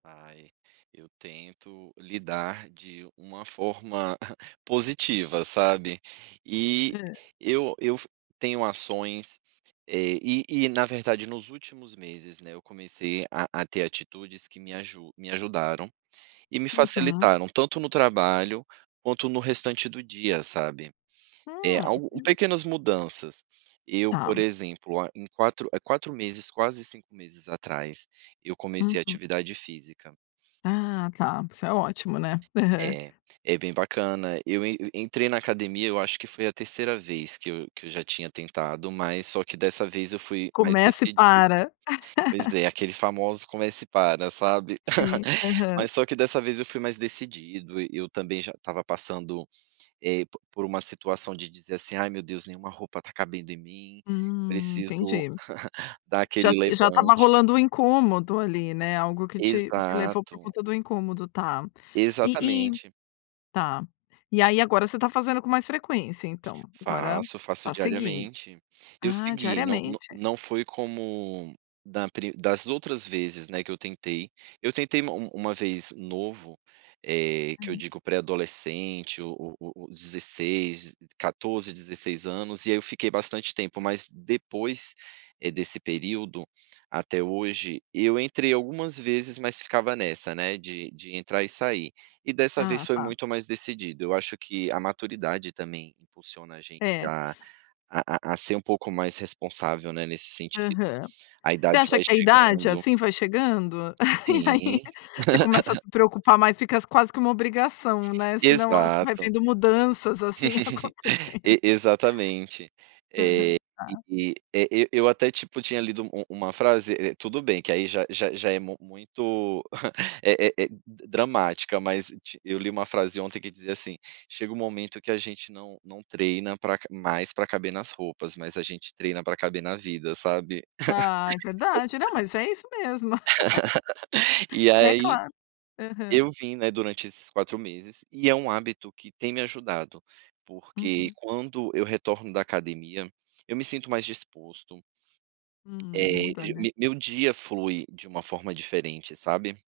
Ai, eu tento lidar de uma forma positiva, sabe. E Hã. eu eu f tenho ações, eh, e e na verdade, nos últimos meses, né, eu comecei a a ter atitudes que me aju me ajudaram, e me Uhum. facilitaram, tanto no trabalho, quanto no restante do dia, sabe. Eh, Hum. al pequenas mudanças. Eu, por Tá. exemplo, ah, em 4, eh, 4 meses, quase 5 meses atrás, eu comecei Uhum. atividade física. Ah, tá. Isso é ótimo, né. Aham. É, é bem bacana. Eu e entrei na academia, eu acho que foi a 3ª vez que eu que eu já tinha tentado, mas só que dessa vez eu fui mais Começa e decidido. para. Pois é, aquele famoso "começa e para", sabe. Sim. Aham. Mas só que dessa vez eu fui mais decidido, e eu também já estava passando, eh, p por uma situação de dizer assim: "Ai meu Deus, nenhuma roupa tá cabendo em mim. Hum, Preciso entendi. dar Já aquele t já estava levante". rolando um incômodo, ali, né, algo que te te levou por Exato. conta do incômodo. Tá. E e Exatamente. tá. E aí agora você tá fazendo com mais frequência, então? Agora Faço, faço tá seguindo. diariamente. Eu Ah, segui, n n diariamente? não foi como da pri das outras vezes, né, que eu tentei. Eu tentei ma uma vez novo, eh, que eu Hum. digo pré-adolescente, o o o 16, 14, 16 anos, e aí eu fiquei bastante tempo, mas depois, eh, desse período até hoje, eu entrei algumas vezes, mas ficava nessa, né, de de entrar e sair. E dessa vez Ah, foi tá. muito mais decidido. Eu acho que a maturidade, também, impulsiona a gente É. a a a a ser um pouco mais responsável, né, nesse sentido. Aham. A Você idade acha vai que a idade, chegando. assim, vai chegando? E aí Sim. você começa a se preocupar mais, fica s quase que uma obrigação, né, senão as vai Exato. vendo mudanças, assim, acontecendo. E exatamente. Eh, Aham, e tá. e, eh, eu eu até, tipo, tinha lido u uma frase, eh, tudo bem que aí já já já é mu muito, eh eh, d dramática, mas ti eu li uma frase ontem que dizia assim: "Chega um momento que a gente não não treina pra ca mais pra caber nas roupas, mas a gente treina pra caber na vida", sabe. Ah, é verdade. Não, mas é isso mesmo. E É aí claro. Aham. eu vim, né, durante esses 4 meses, e é um hábito que tem me ajudado, porque Uhum. quando eu retorno da academia, eu me sinto mais disposto. Hum, Eh, muda, g né. me meu dia flui de uma forma diferente, sabe.